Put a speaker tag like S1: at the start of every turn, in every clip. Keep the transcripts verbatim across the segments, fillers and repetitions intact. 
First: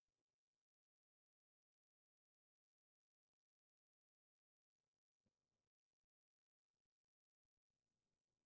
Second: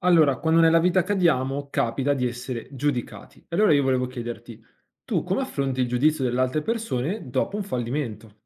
S1: Allora, quando nella vita cadiamo, capita di essere giudicati. E allora io volevo chiederti, tu come affronti il giudizio delle altre persone dopo un fallimento?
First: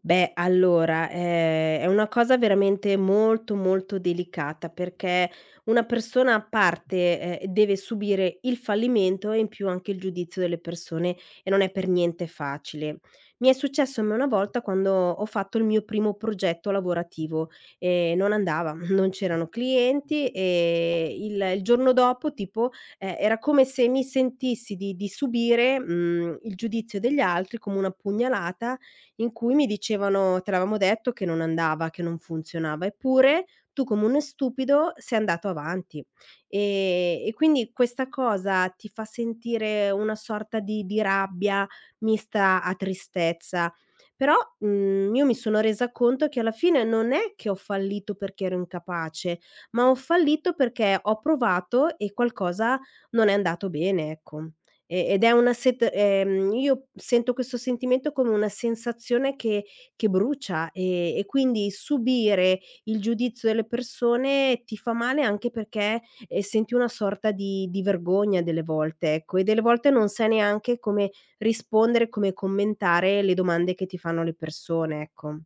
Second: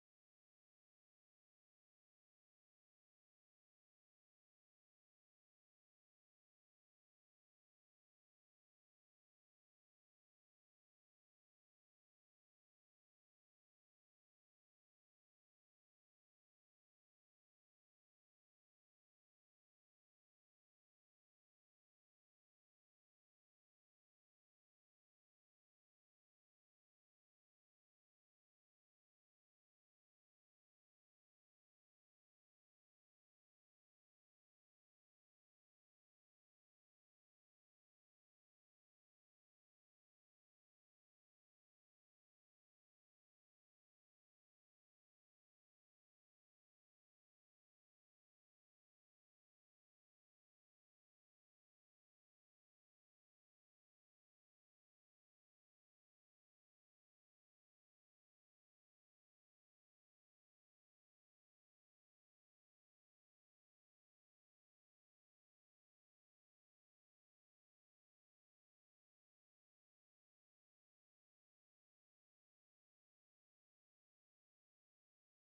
S2: Beh, allora, ehm, è una cosa veramente molto, molto delicata perché una persona a parte, ehm, deve subire il fallimento e in più anche il giudizio delle persone e non è per niente facile. Mi è successo a me una volta quando ho fatto il mio primo progetto lavorativo e non andava, non c'erano clienti e il il giorno dopo tipo, ehm, era come se mi sentissi di di subire, mhmm, il giudizio degli altri come una pugnalata in cui mi dicevano: "Te l'avevamo detto che non andava, che non funzionava, eppure tu come uno stupido sei andato avanti". Ehm, e quindi questa cosa ti fa sentire una sorta di di rabbia mista a tristezza. Però, mhmm, io mi sono resa conto che alla fine non è che ho fallito perché ero incapace, ma ho fallito perché ho provato e qualcosa non è andato bene, ecco. E ed è una set ehm, Io sento questo sentimento come una sensazione che che brucia, ehm, e quindi subire il giudizio delle persone ti fa male anche perché, ehm, senti una sorta di di vergogna delle volte, ecco, e delle volte non sai neanche come rispondere, come commentare le domande che ti fanno le persone, ecco.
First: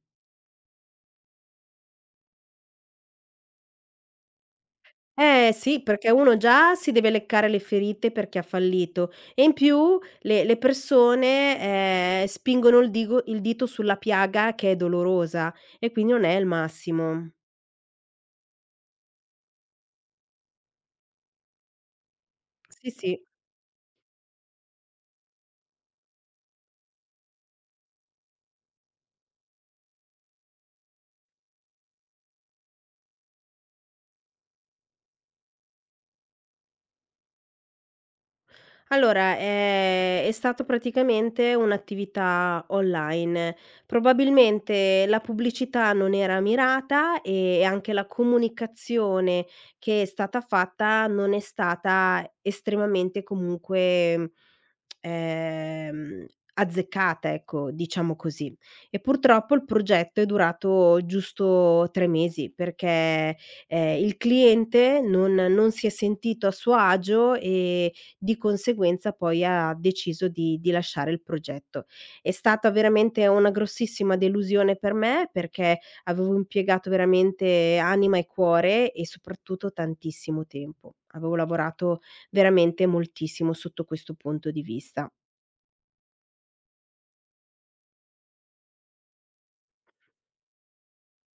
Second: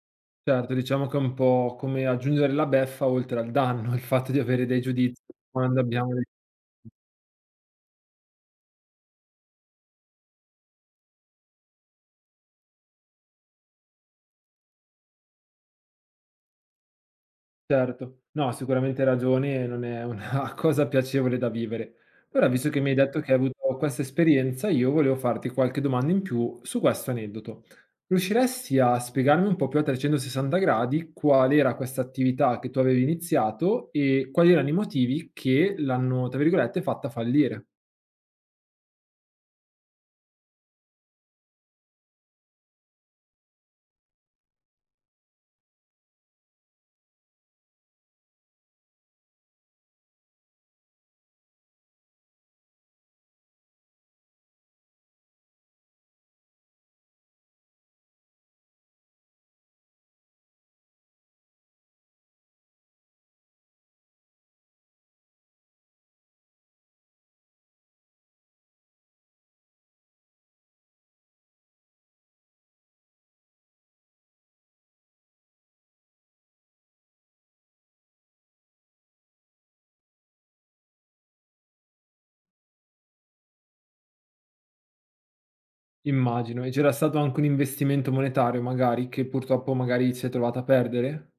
S1: Certo, diciamo che è un po' come aggiungere la beffa oltre al danno, il fatto di avere dei giudizi
S2: Eh
S1: quando
S2: sì, perché
S1: abbiamo dei
S2: uno già si deve leccare le ferite perché ha fallito e in più le le persone, ehm, spingono il digo il dito sulla piaga che è dolorosa e quindi non è il massimo.
S1: certo. No, sicuramente hai ragione e non è una cosa piacevole da vivere. Ora, visto che
S2: Sì,
S1: mi hai detto
S2: sì.
S1: che hai avuto questa esperienza, io volevo farti qualche domanda in più su questo aneddoto. Riusciresti a spiegarmi un po' più a trecentosessanta gradi qual era questa attività che tu avevi iniziato e quali erano i motivi che l'hanno, tra virgolette, fatta fallire?
S2: Allora, ehm, è stato praticamente un'attività online. Probabilmente la pubblicità non era mirata e anche la comunicazione che è stata fatta non è stata estremamente comunque ehm, azzeccata, ecco, diciamo così. E purtroppo il progetto è durato giusto tre mesi perché, ehm, il cliente non non si è sentito a suo agio e di conseguenza poi ha deciso di di lasciare il progetto. È stata veramente una grossissima delusione per me perché avevo impiegato veramente anima e cuore e soprattutto tantissimo tempo. Avevo lavorato veramente moltissimo sotto questo punto di vista.
S1: Immagino. E c'era stato anche un investimento monetario magari che purtroppo magari si è trovata a perdere?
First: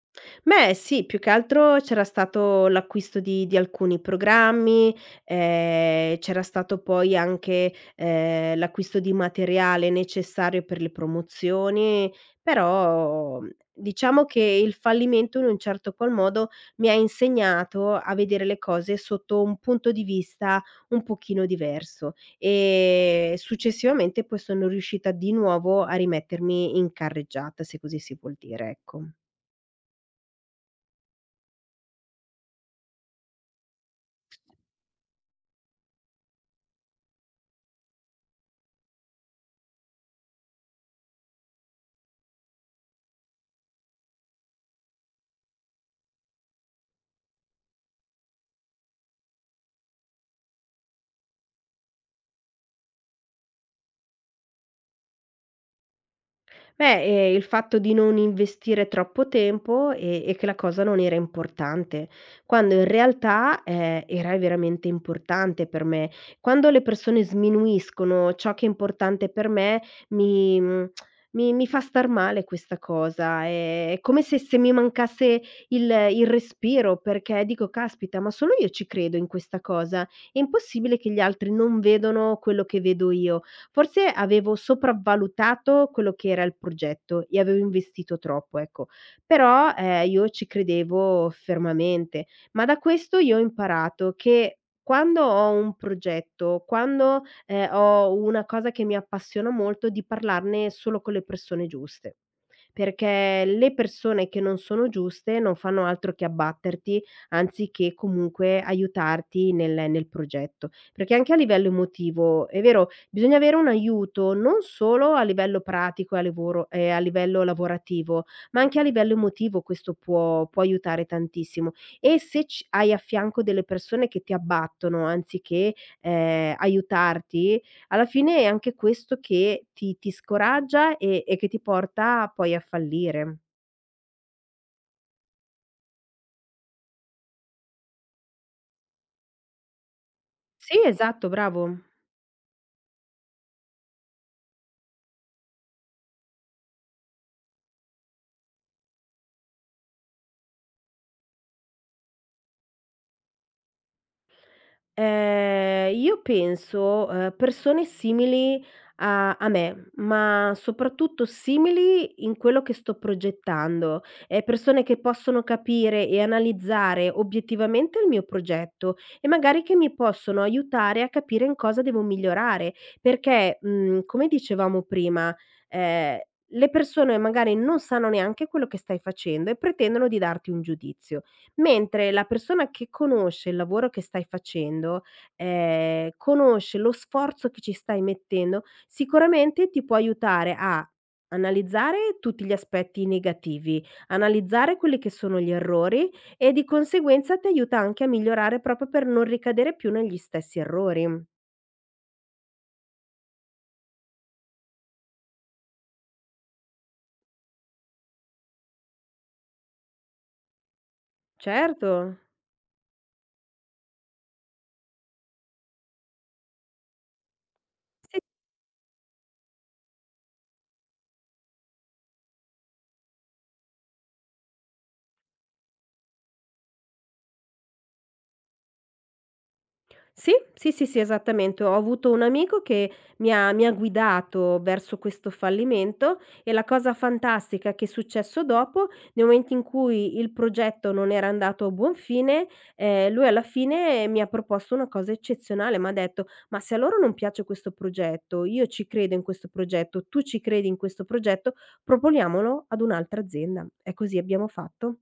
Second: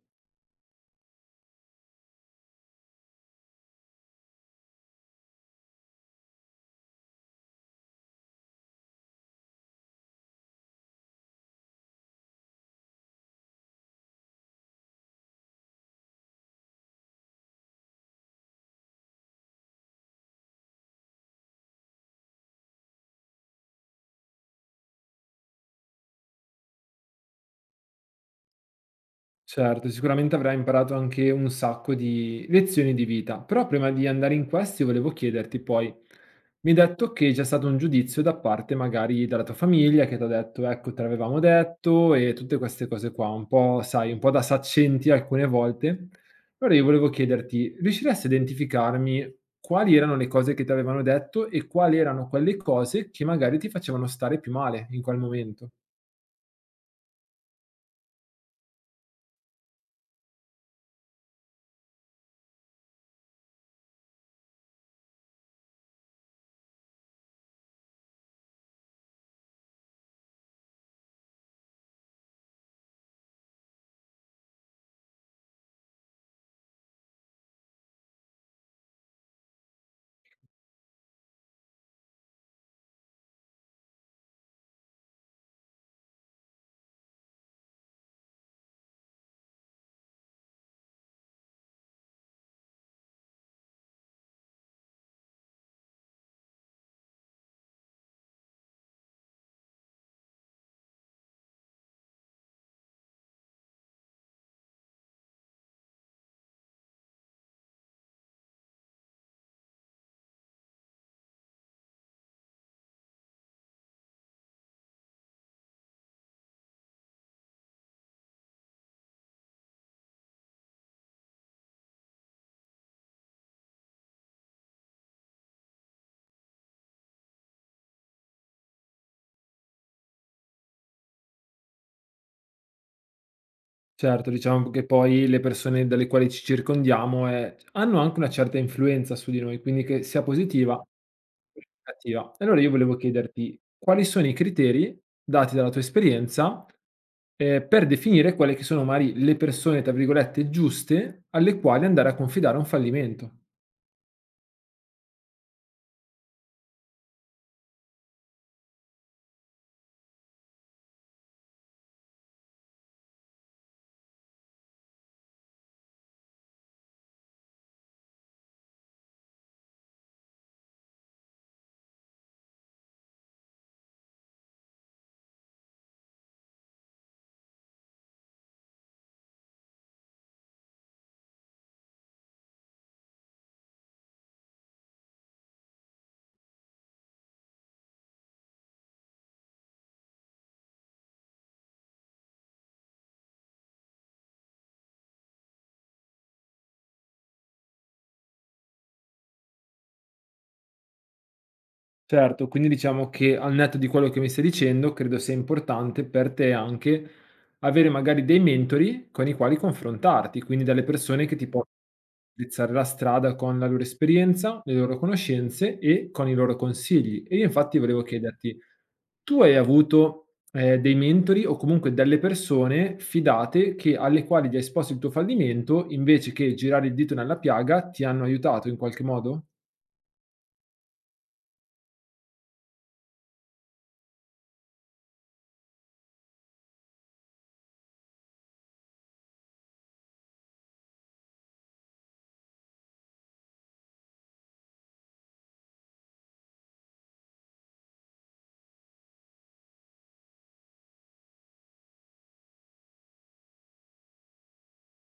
S2: Beh sì, più che altro c'era stato l'acquisto di di alcuni programmi, ehm, c'era stato poi anche, ehm, l'acquisto di materiale necessario per le promozioni, però, mhmm, diciamo che il fallimento in un certo qual modo mi ha insegnato a vedere le cose sotto un punto di vista un pochino diverso e successivamente poi sono riuscita di nuovo a rimettermi in carreggiata, se così si vuol dire, ecco.
S1: Certo, sicuramente avrai imparato anche un sacco di lezioni di vita, però prima di andare in questi volevo chiederti poi, mi hai detto che c'è stato un giudizio da parte magari dalla tua famiglia che ti ha detto ecco te l'avevamo detto e tutte queste cose qua, un po' sai, un po' da saccenti alcune volte. Allora io volevo chiederti, riusciresti a identificarmi quali erano le cose che ti avevano detto e quali erano quelle cose che magari ti facevano stare più male in quel momento?
S2: Beh, ehm, il fatto di non investire troppo tempo e e che la cosa non era importante, quando in realtà, ehm, era veramente importante per me. Quando le persone sminuiscono ciò che è importante per me, mi mhmm, mi mi fa star male questa cosa. È come se se mi mancasse il il respiro, perché dico: "Caspita, ma solo io ci credo in questa cosa. È impossibile che gli altri non vedano quello che vedo io". Forse avevo sopravvalutato quello che era il progetto e avevo investito troppo, ecco. Però, ehm, io ci credevo fermamente, ma da questo io ho imparato che quando ho un progetto, quando, ehm, ho una cosa che mi appassiona molto, di parlarne solo con le persone giuste, perché le persone che non sono giuste non fanno altro che abbatterti, anziché comunque aiutarti nel nel progetto. Perché anche a livello emotivo, è vero bisogna avere un aiuto, non solo a livello pratico e a livoro e a livello lavorativo, ma anche a livello emotivo questo può può aiutare tantissimo. E se c hai a fianco delle persone che ti abbattono anziché, ehm, aiutarti, alla fine è anche questo che ti ti scoraggia e e che ti porta poi a fallire.
S1: Certo, diciamo che poi le persone dalle quali ci circondiamo, ehm, hanno anche una certa influenza su di noi, quindi che sia positiva
S2: Sì, esatto,
S1: che
S2: bravo.
S1: cattiva. E allora io volevo chiederti: quali sono i criteri dati dalla tua esperienza, ehm, per definire quelle che sono magari le persone, tra virgolette, "giuste" alle quali andare a confidare un fallimento?
S2: Ehm, io penso, ehm, persone simili a a me, ma soprattutto simili in quello che sto progettando, ehm, persone che possono capire e analizzare obiettivamente il mio progetto e magari che mi possono aiutare a capire in cosa devo migliorare, perché, mhmm, come dicevamo prima, ehm, le persone magari non sanno neanche quello che stai facendo e pretendono di darti un giudizio. Mentre la persona che conosce il lavoro che stai facendo, ehm, conosce lo sforzo che ci stai mettendo, sicuramente ti può aiutare a analizzare tutti gli aspetti negativi, analizzare quelli che sono gli errori e di conseguenza ti aiuta anche a migliorare proprio per non ricadere più negli stessi errori.
S1: Certo, quindi diciamo che al netto di quello che mi stai dicendo, credo sia importante per te anche avere magari dei mentori con i quali confrontarti, quindi delle persone che ti possono
S2: Certo.
S1: indirizzare la strada con la loro esperienza, le loro conoscenze e con i loro consigli. E io infatti volevo
S2: Sì,
S1: chiederti, tu hai avuto, ehm, dei mentori o comunque delle persone fidate che alle quali gli hai esposto il tuo fallimento, invece che girare il dito nella piaga, ti hanno aiutato in qualche modo?
S2: Sì, sì, sì, sì, esattamente. Ho avuto un amico che mi ha mi ha guidato verso questo fallimento e la cosa fantastica che è successo dopo, nel momento in cui il progetto non era andato a buon fine, ehm, lui alla fine mi ha proposto una cosa eccezionale, m'ha detto: "Ma se a loro non piace questo progetto, io ci credo in questo progetto, tu ci credi in questo progetto, proponiamolo ad un'altra azienda." E così abbiamo fatto.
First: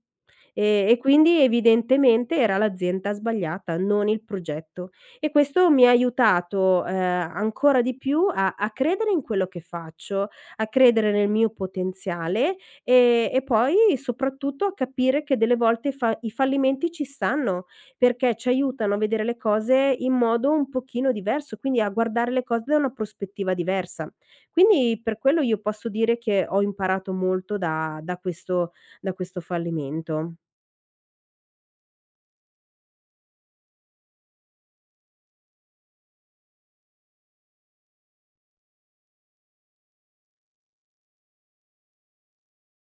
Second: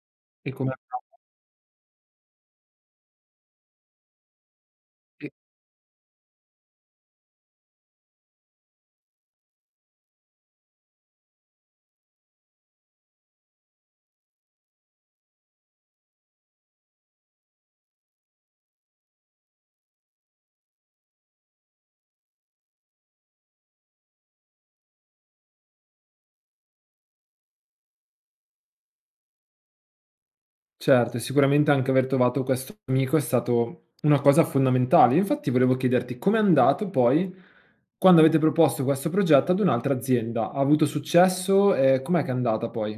S1: E come
S2: E e quindi evidentemente era l'azienda sbagliata, non il progetto. E questo mi ha aiutato, ehm, ancora di più a a credere in quello che faccio, a credere nel mio potenziale, ehm, e poi soprattutto a capire che delle volte fa i fallimenti ci stanno, perché ci aiutano a vedere le cose in modo un pochino diverso, quindi a guardare le cose da una prospettiva diversa. Quindi per quello io posso dire che ho imparato molto da da questo da questo fallimento.
S1: certo, e sicuramente anche aver trovato questo amico è stato una cosa fondamentale. Io infatti volevo chiederti com'è andato poi quando avete proposto questo progetto ad un'altra azienda? Ha avuto successo e com'è che è andata poi?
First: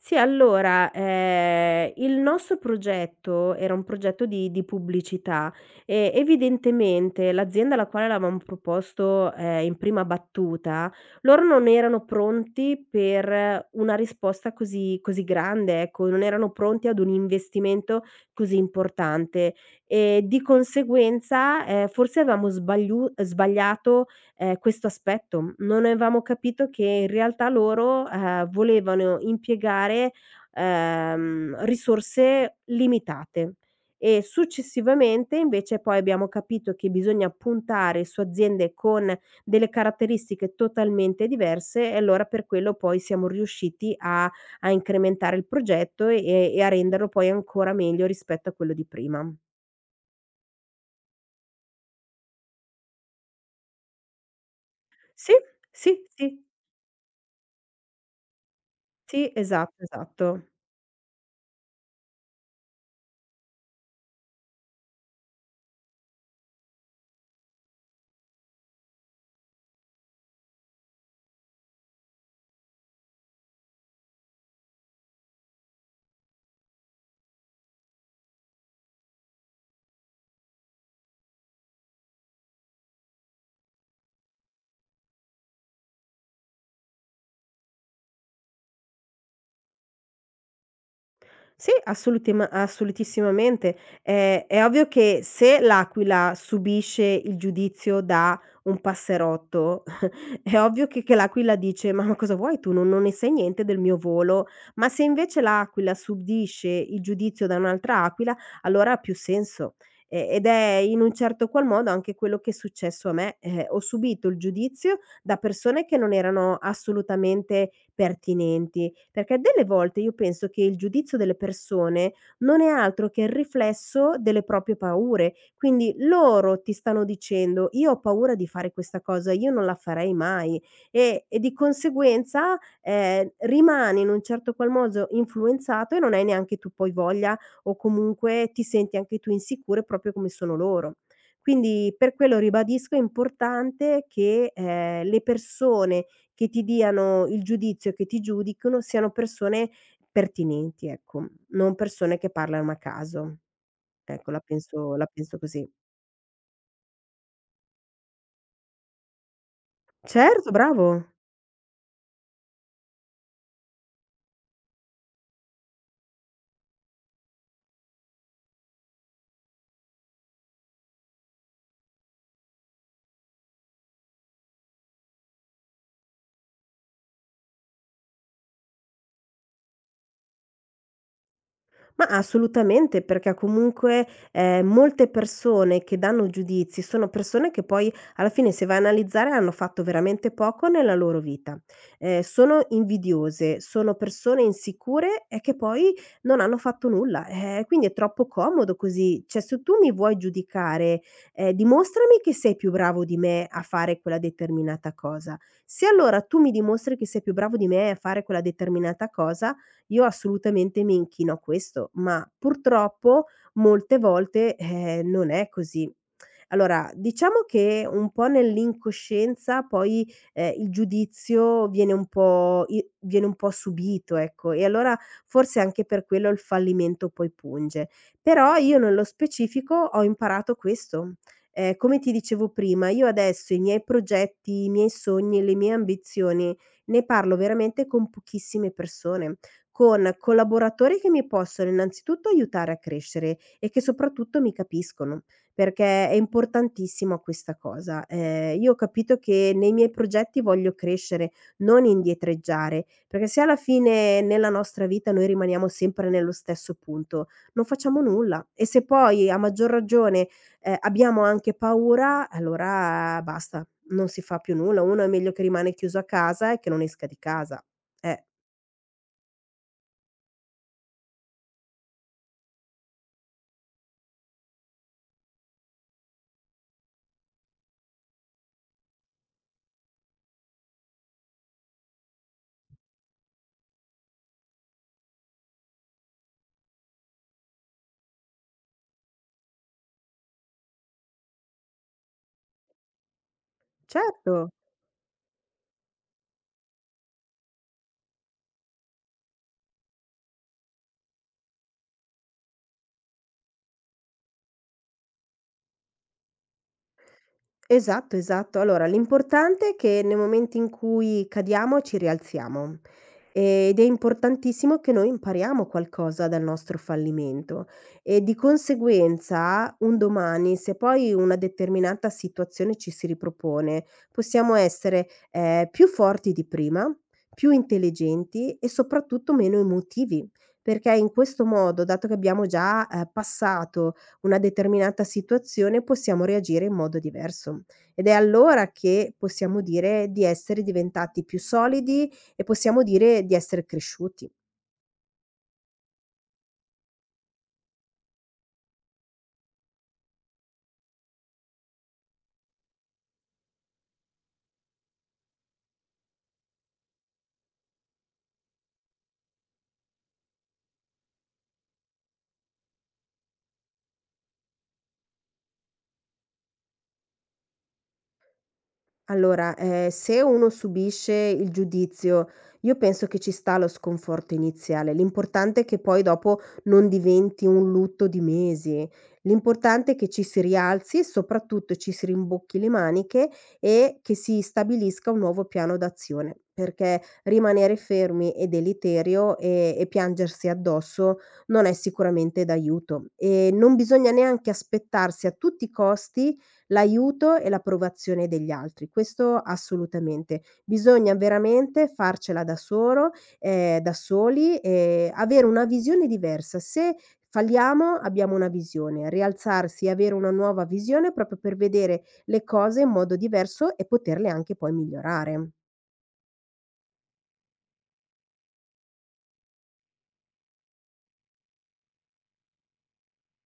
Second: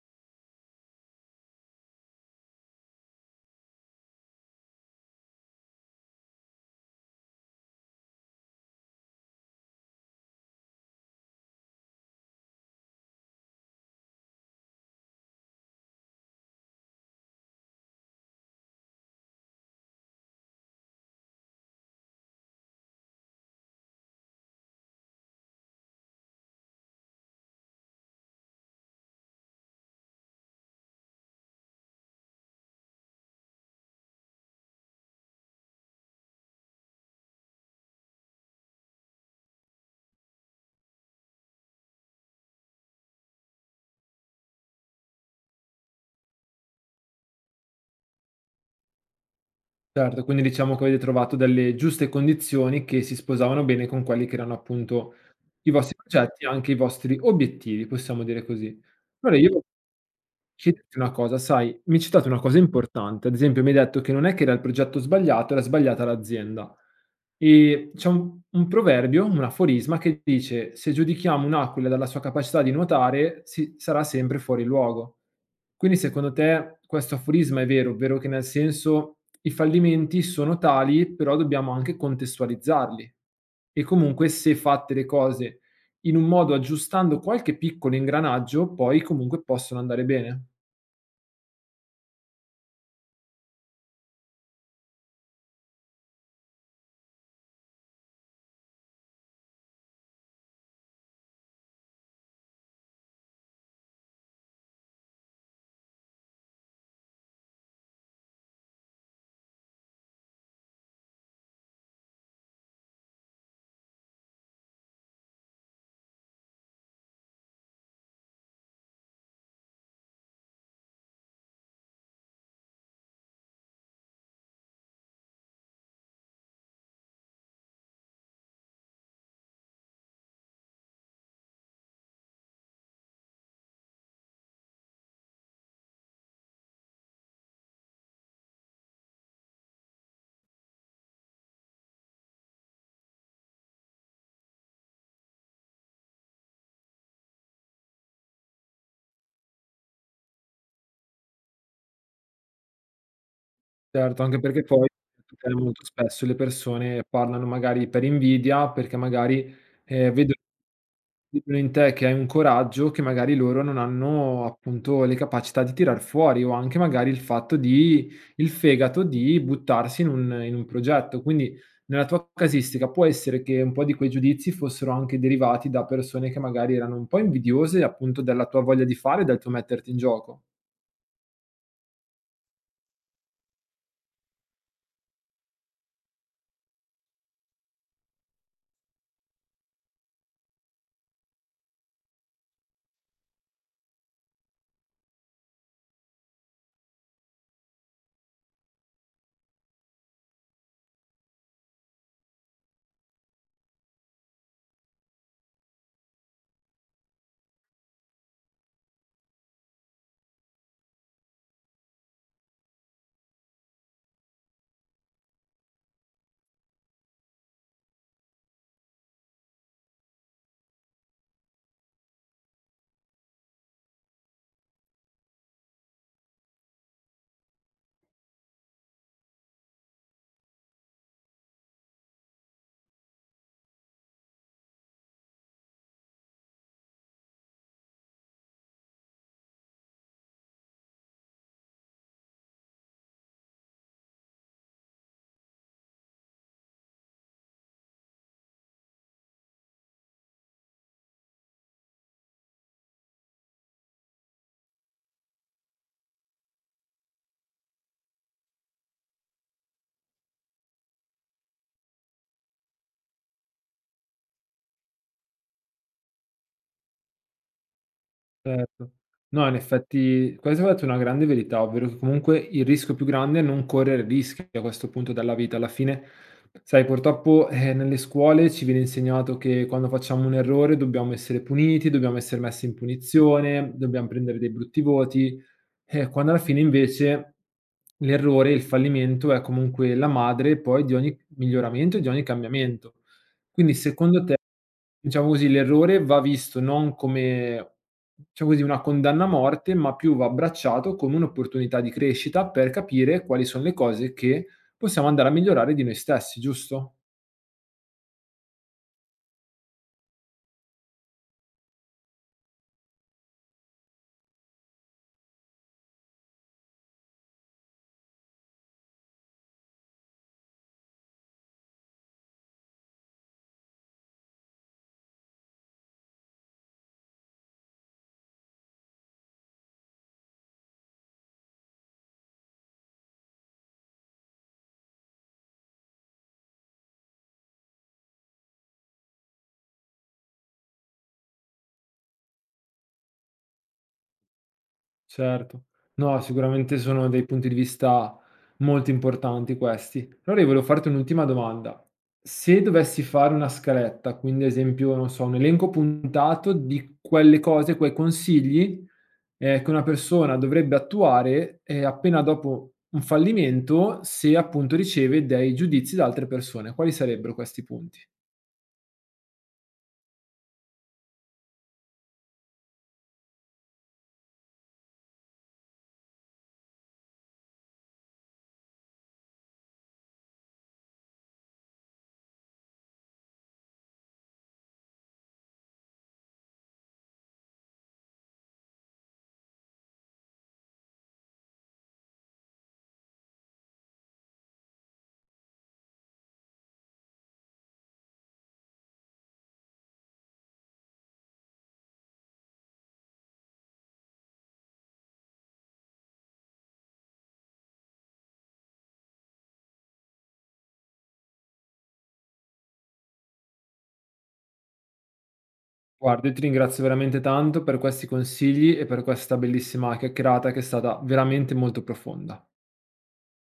S2: Sì, allora, ehm, il nostro progetto era un progetto di di pubblicità e evidentemente l'azienda alla quale l'avevamo proposto, ehm, in prima battuta, loro non erano pronti per una risposta così così grande, ecco, non erano pronti ad un investimento così importante e di conseguenza, ehm, forse avevamo sbagliu sbagliato ehm, questo aspetto. Non avevamo capito che in realtà loro, ehm, volevano impiegare, ehm, risorse limitate e successivamente invece poi abbiamo capito che bisogna puntare su aziende con delle caratteristiche totalmente diverse e allora per quello poi siamo riusciti a a incrementare il progetto e e a renderlo poi ancora meglio rispetto a quello di prima.
S1: Certo, quindi diciamo che avete trovato delle giuste condizioni che si sposavano bene con quelli che erano appunto
S2: Sì,
S1: i vostri
S2: sì, sì,
S1: progetti e anche i vostri obiettivi, possiamo dire così.
S2: sì,
S1: Allora io
S2: esatto, esatto.
S1: ci dici una cosa, sai, mi hai citato una cosa importante, ad esempio mi hai detto che non è che era il progetto sbagliato, era sbagliata l'azienda. E c'è un un proverbio, un aforisma che dice: "Se giudichiamo un'aquila dalla sua capacità di nuotare, si sarà sempre fuori luogo". Quindi secondo te questo aforisma è vero, ovvero che nel senso i fallimenti sono tali, però dobbiamo anche contestualizzarli. E comunque se fatte le cose in un modo aggiustando qualche piccolo ingranaggio, poi comunque possono andare bene.
S2: Sì, assolutema assolutissimamente. Ehm, è ovvio che se l'aquila subisce il giudizio da un passerotto, è ovvio che che l'aquila dice: "Ma ma cosa vuoi tu? Non non ne sai niente del mio volo". Ma se invece l'aquila subisce il giudizio da un'altra aquila, allora ha più senso. E ed è in un certo qual modo anche quello che è successo a me. Eh, ho subito il giudizio da persone che non erano assolutamente pertinenti. Perché delle volte io penso che il giudizio delle persone non è altro che il riflesso delle proprie paure, quindi loro ti stanno dicendo: "Io ho paura di fare questa cosa, io non la farei mai", e e di conseguenza, ehm, rimani in un certo qual modo influenzato e non hai neanche tu poi voglia o comunque ti senti anche tu insicuro proprio come sono loro. Quindi per quello ribadisco è importante che, ehm, le persone che ti diano il giudizio, che ti giudicano, siano persone pertinenti, ecco, non persone che parlano a caso.
S1: Certo,
S2: Ecco,
S1: anche
S2: la
S1: perché poi
S2: penso la penso
S1: eh,
S2: così.
S1: molto spesso le persone parlano magari per invidia, perché magari, ehm, vedo
S2: Certo, bravo.
S1: vedono in te che hai un coraggio che magari loro non hanno appunto le capacità di tirar fuori, o anche magari il fatto di il fegato di buttarsi in un in un progetto. Quindi nella tua casistica può essere che un po' di quei giudizi fossero anche derivati da persone che magari erano un po' invidiose, appunto, della tua voglia di fare e del tuo metterti in gioco?
S2: Ma assolutamente, perché comunque, ehm, molte persone che danno giudizi sono persone che poi alla fine, se vai a analizzare, hanno fatto veramente poco nella loro vita. Ehm, sono invidiose, sono persone insicure e che poi non hanno fatto nulla. Eh, quindi è troppo comodo così. Cioè, se tu mi vuoi giudicare, ehm, dimostrami che sei più bravo di me a fare quella determinata cosa. Se allora tu mi dimostri che sei più bravo di me a fare quella determinata cosa io assolutamente mi inchino a questo, ma purtroppo molte volte, eh, non è così. Allora, diciamo che un po' nell'incoscienza poi, ehm, il giudizio viene un po' i viene un po' subito, ecco, e allora forse anche per quello il fallimento poi punge. Però io nello specifico ho imparato questo. Ehm, come ti dicevo prima, io adesso i miei progetti, i miei sogni, le mie ambizioni, ne parlo veramente con pochissime persone con collaboratori che mi possono innanzitutto aiutare a crescere e che soprattutto mi capiscono, perché è importantissima questa cosa. Ehm, io ho capito che nei miei progetti voglio crescere, non indietreggiare, perché se alla fine nella nostra vita noi rimaniamo sempre nello stesso punto, non facciamo nulla e se poi a maggior ragione, ehm, abbiamo anche paura, allora basta, non si fa più nulla. Uno è meglio che rimane chiuso a casa e che non esca di casa. Eh,
S1: Certo. No, in effetti questo hai detto una grande verità, ovvero che comunque il rischio più grande è non correre rischi a questo punto della vita. Alla fine, sai, purtroppo, eh, nelle scuole ci viene insegnato che quando facciamo un errore dobbiamo essere puniti, dobbiamo essere messi in punizione, dobbiamo prendere dei brutti voti, eh, quando alla fine invece l'errore, il fallimento è comunque la madre poi di ogni miglioramento e di ogni cambiamento. Quindi secondo te
S2: certo.
S1: diciamo così, l'errore va visto non come diciamo così, una condanna a morte, ma più va abbracciato come un'opportunità di crescita per capire quali sono le cose che possiamo andare a migliorare di noi stessi, giusto?
S2: Esatto, esatto. Allora, l'importante è che nei momenti in cui cadiamo ci rialziamo ed è importantissimo che noi impariamo qualcosa dal nostro fallimento e di conseguenza un domani, se poi una determinata situazione ci si ripropone, possiamo essere eh, più forti di prima, più intelligenti e soprattutto meno emotivi. Perché in questo modo, dato che abbiamo già eh, passato una determinata situazione, possiamo reagire in modo diverso. Ed è allora che possiamo dire di essere diventati più solidi e possiamo dire di essere cresciuti.
S1: Certo. No, sicuramente sono dei punti di vista molto importanti questi. Allora io volevo farti un'ultima domanda. Se dovessi fare una scaletta, quindi ad esempio, non so, un elenco puntato di quelle cose, quei consigli, eh, che una persona dovrebbe attuare, eh, appena dopo un fallimento, se appunto riceve dei giudizi da altre persone, quali sarebbero questi punti?
S2: Allora, ehm, se uno subisce il giudizio, io penso che ci sta lo sconforto iniziale, l'importante è che poi dopo non diventi un lutto di mesi. L'importante è che ci si rialzi e soprattutto ci si rimbocchi le maniche e che si stabilisca un nuovo piano d'azione, perché rimanere fermi è deleterio e e piangersi addosso non è sicuramente d'aiuto. E non bisogna neanche aspettarsi a tutti i costi l'aiuto e l'approvazione degli altri, questo assolutamente. Bisogna veramente farcela da solo ehm, da soli e avere una visione diversa. Se falliamo abbiamo una visione, rialzarsi e avere una nuova visione proprio per vedere le cose in modo diverso e poterle anche poi migliorare.
S1: Guarda, io ti ringrazio veramente tanto per questi consigli e per questa bellissima chiacchierata che è stata veramente molto profonda.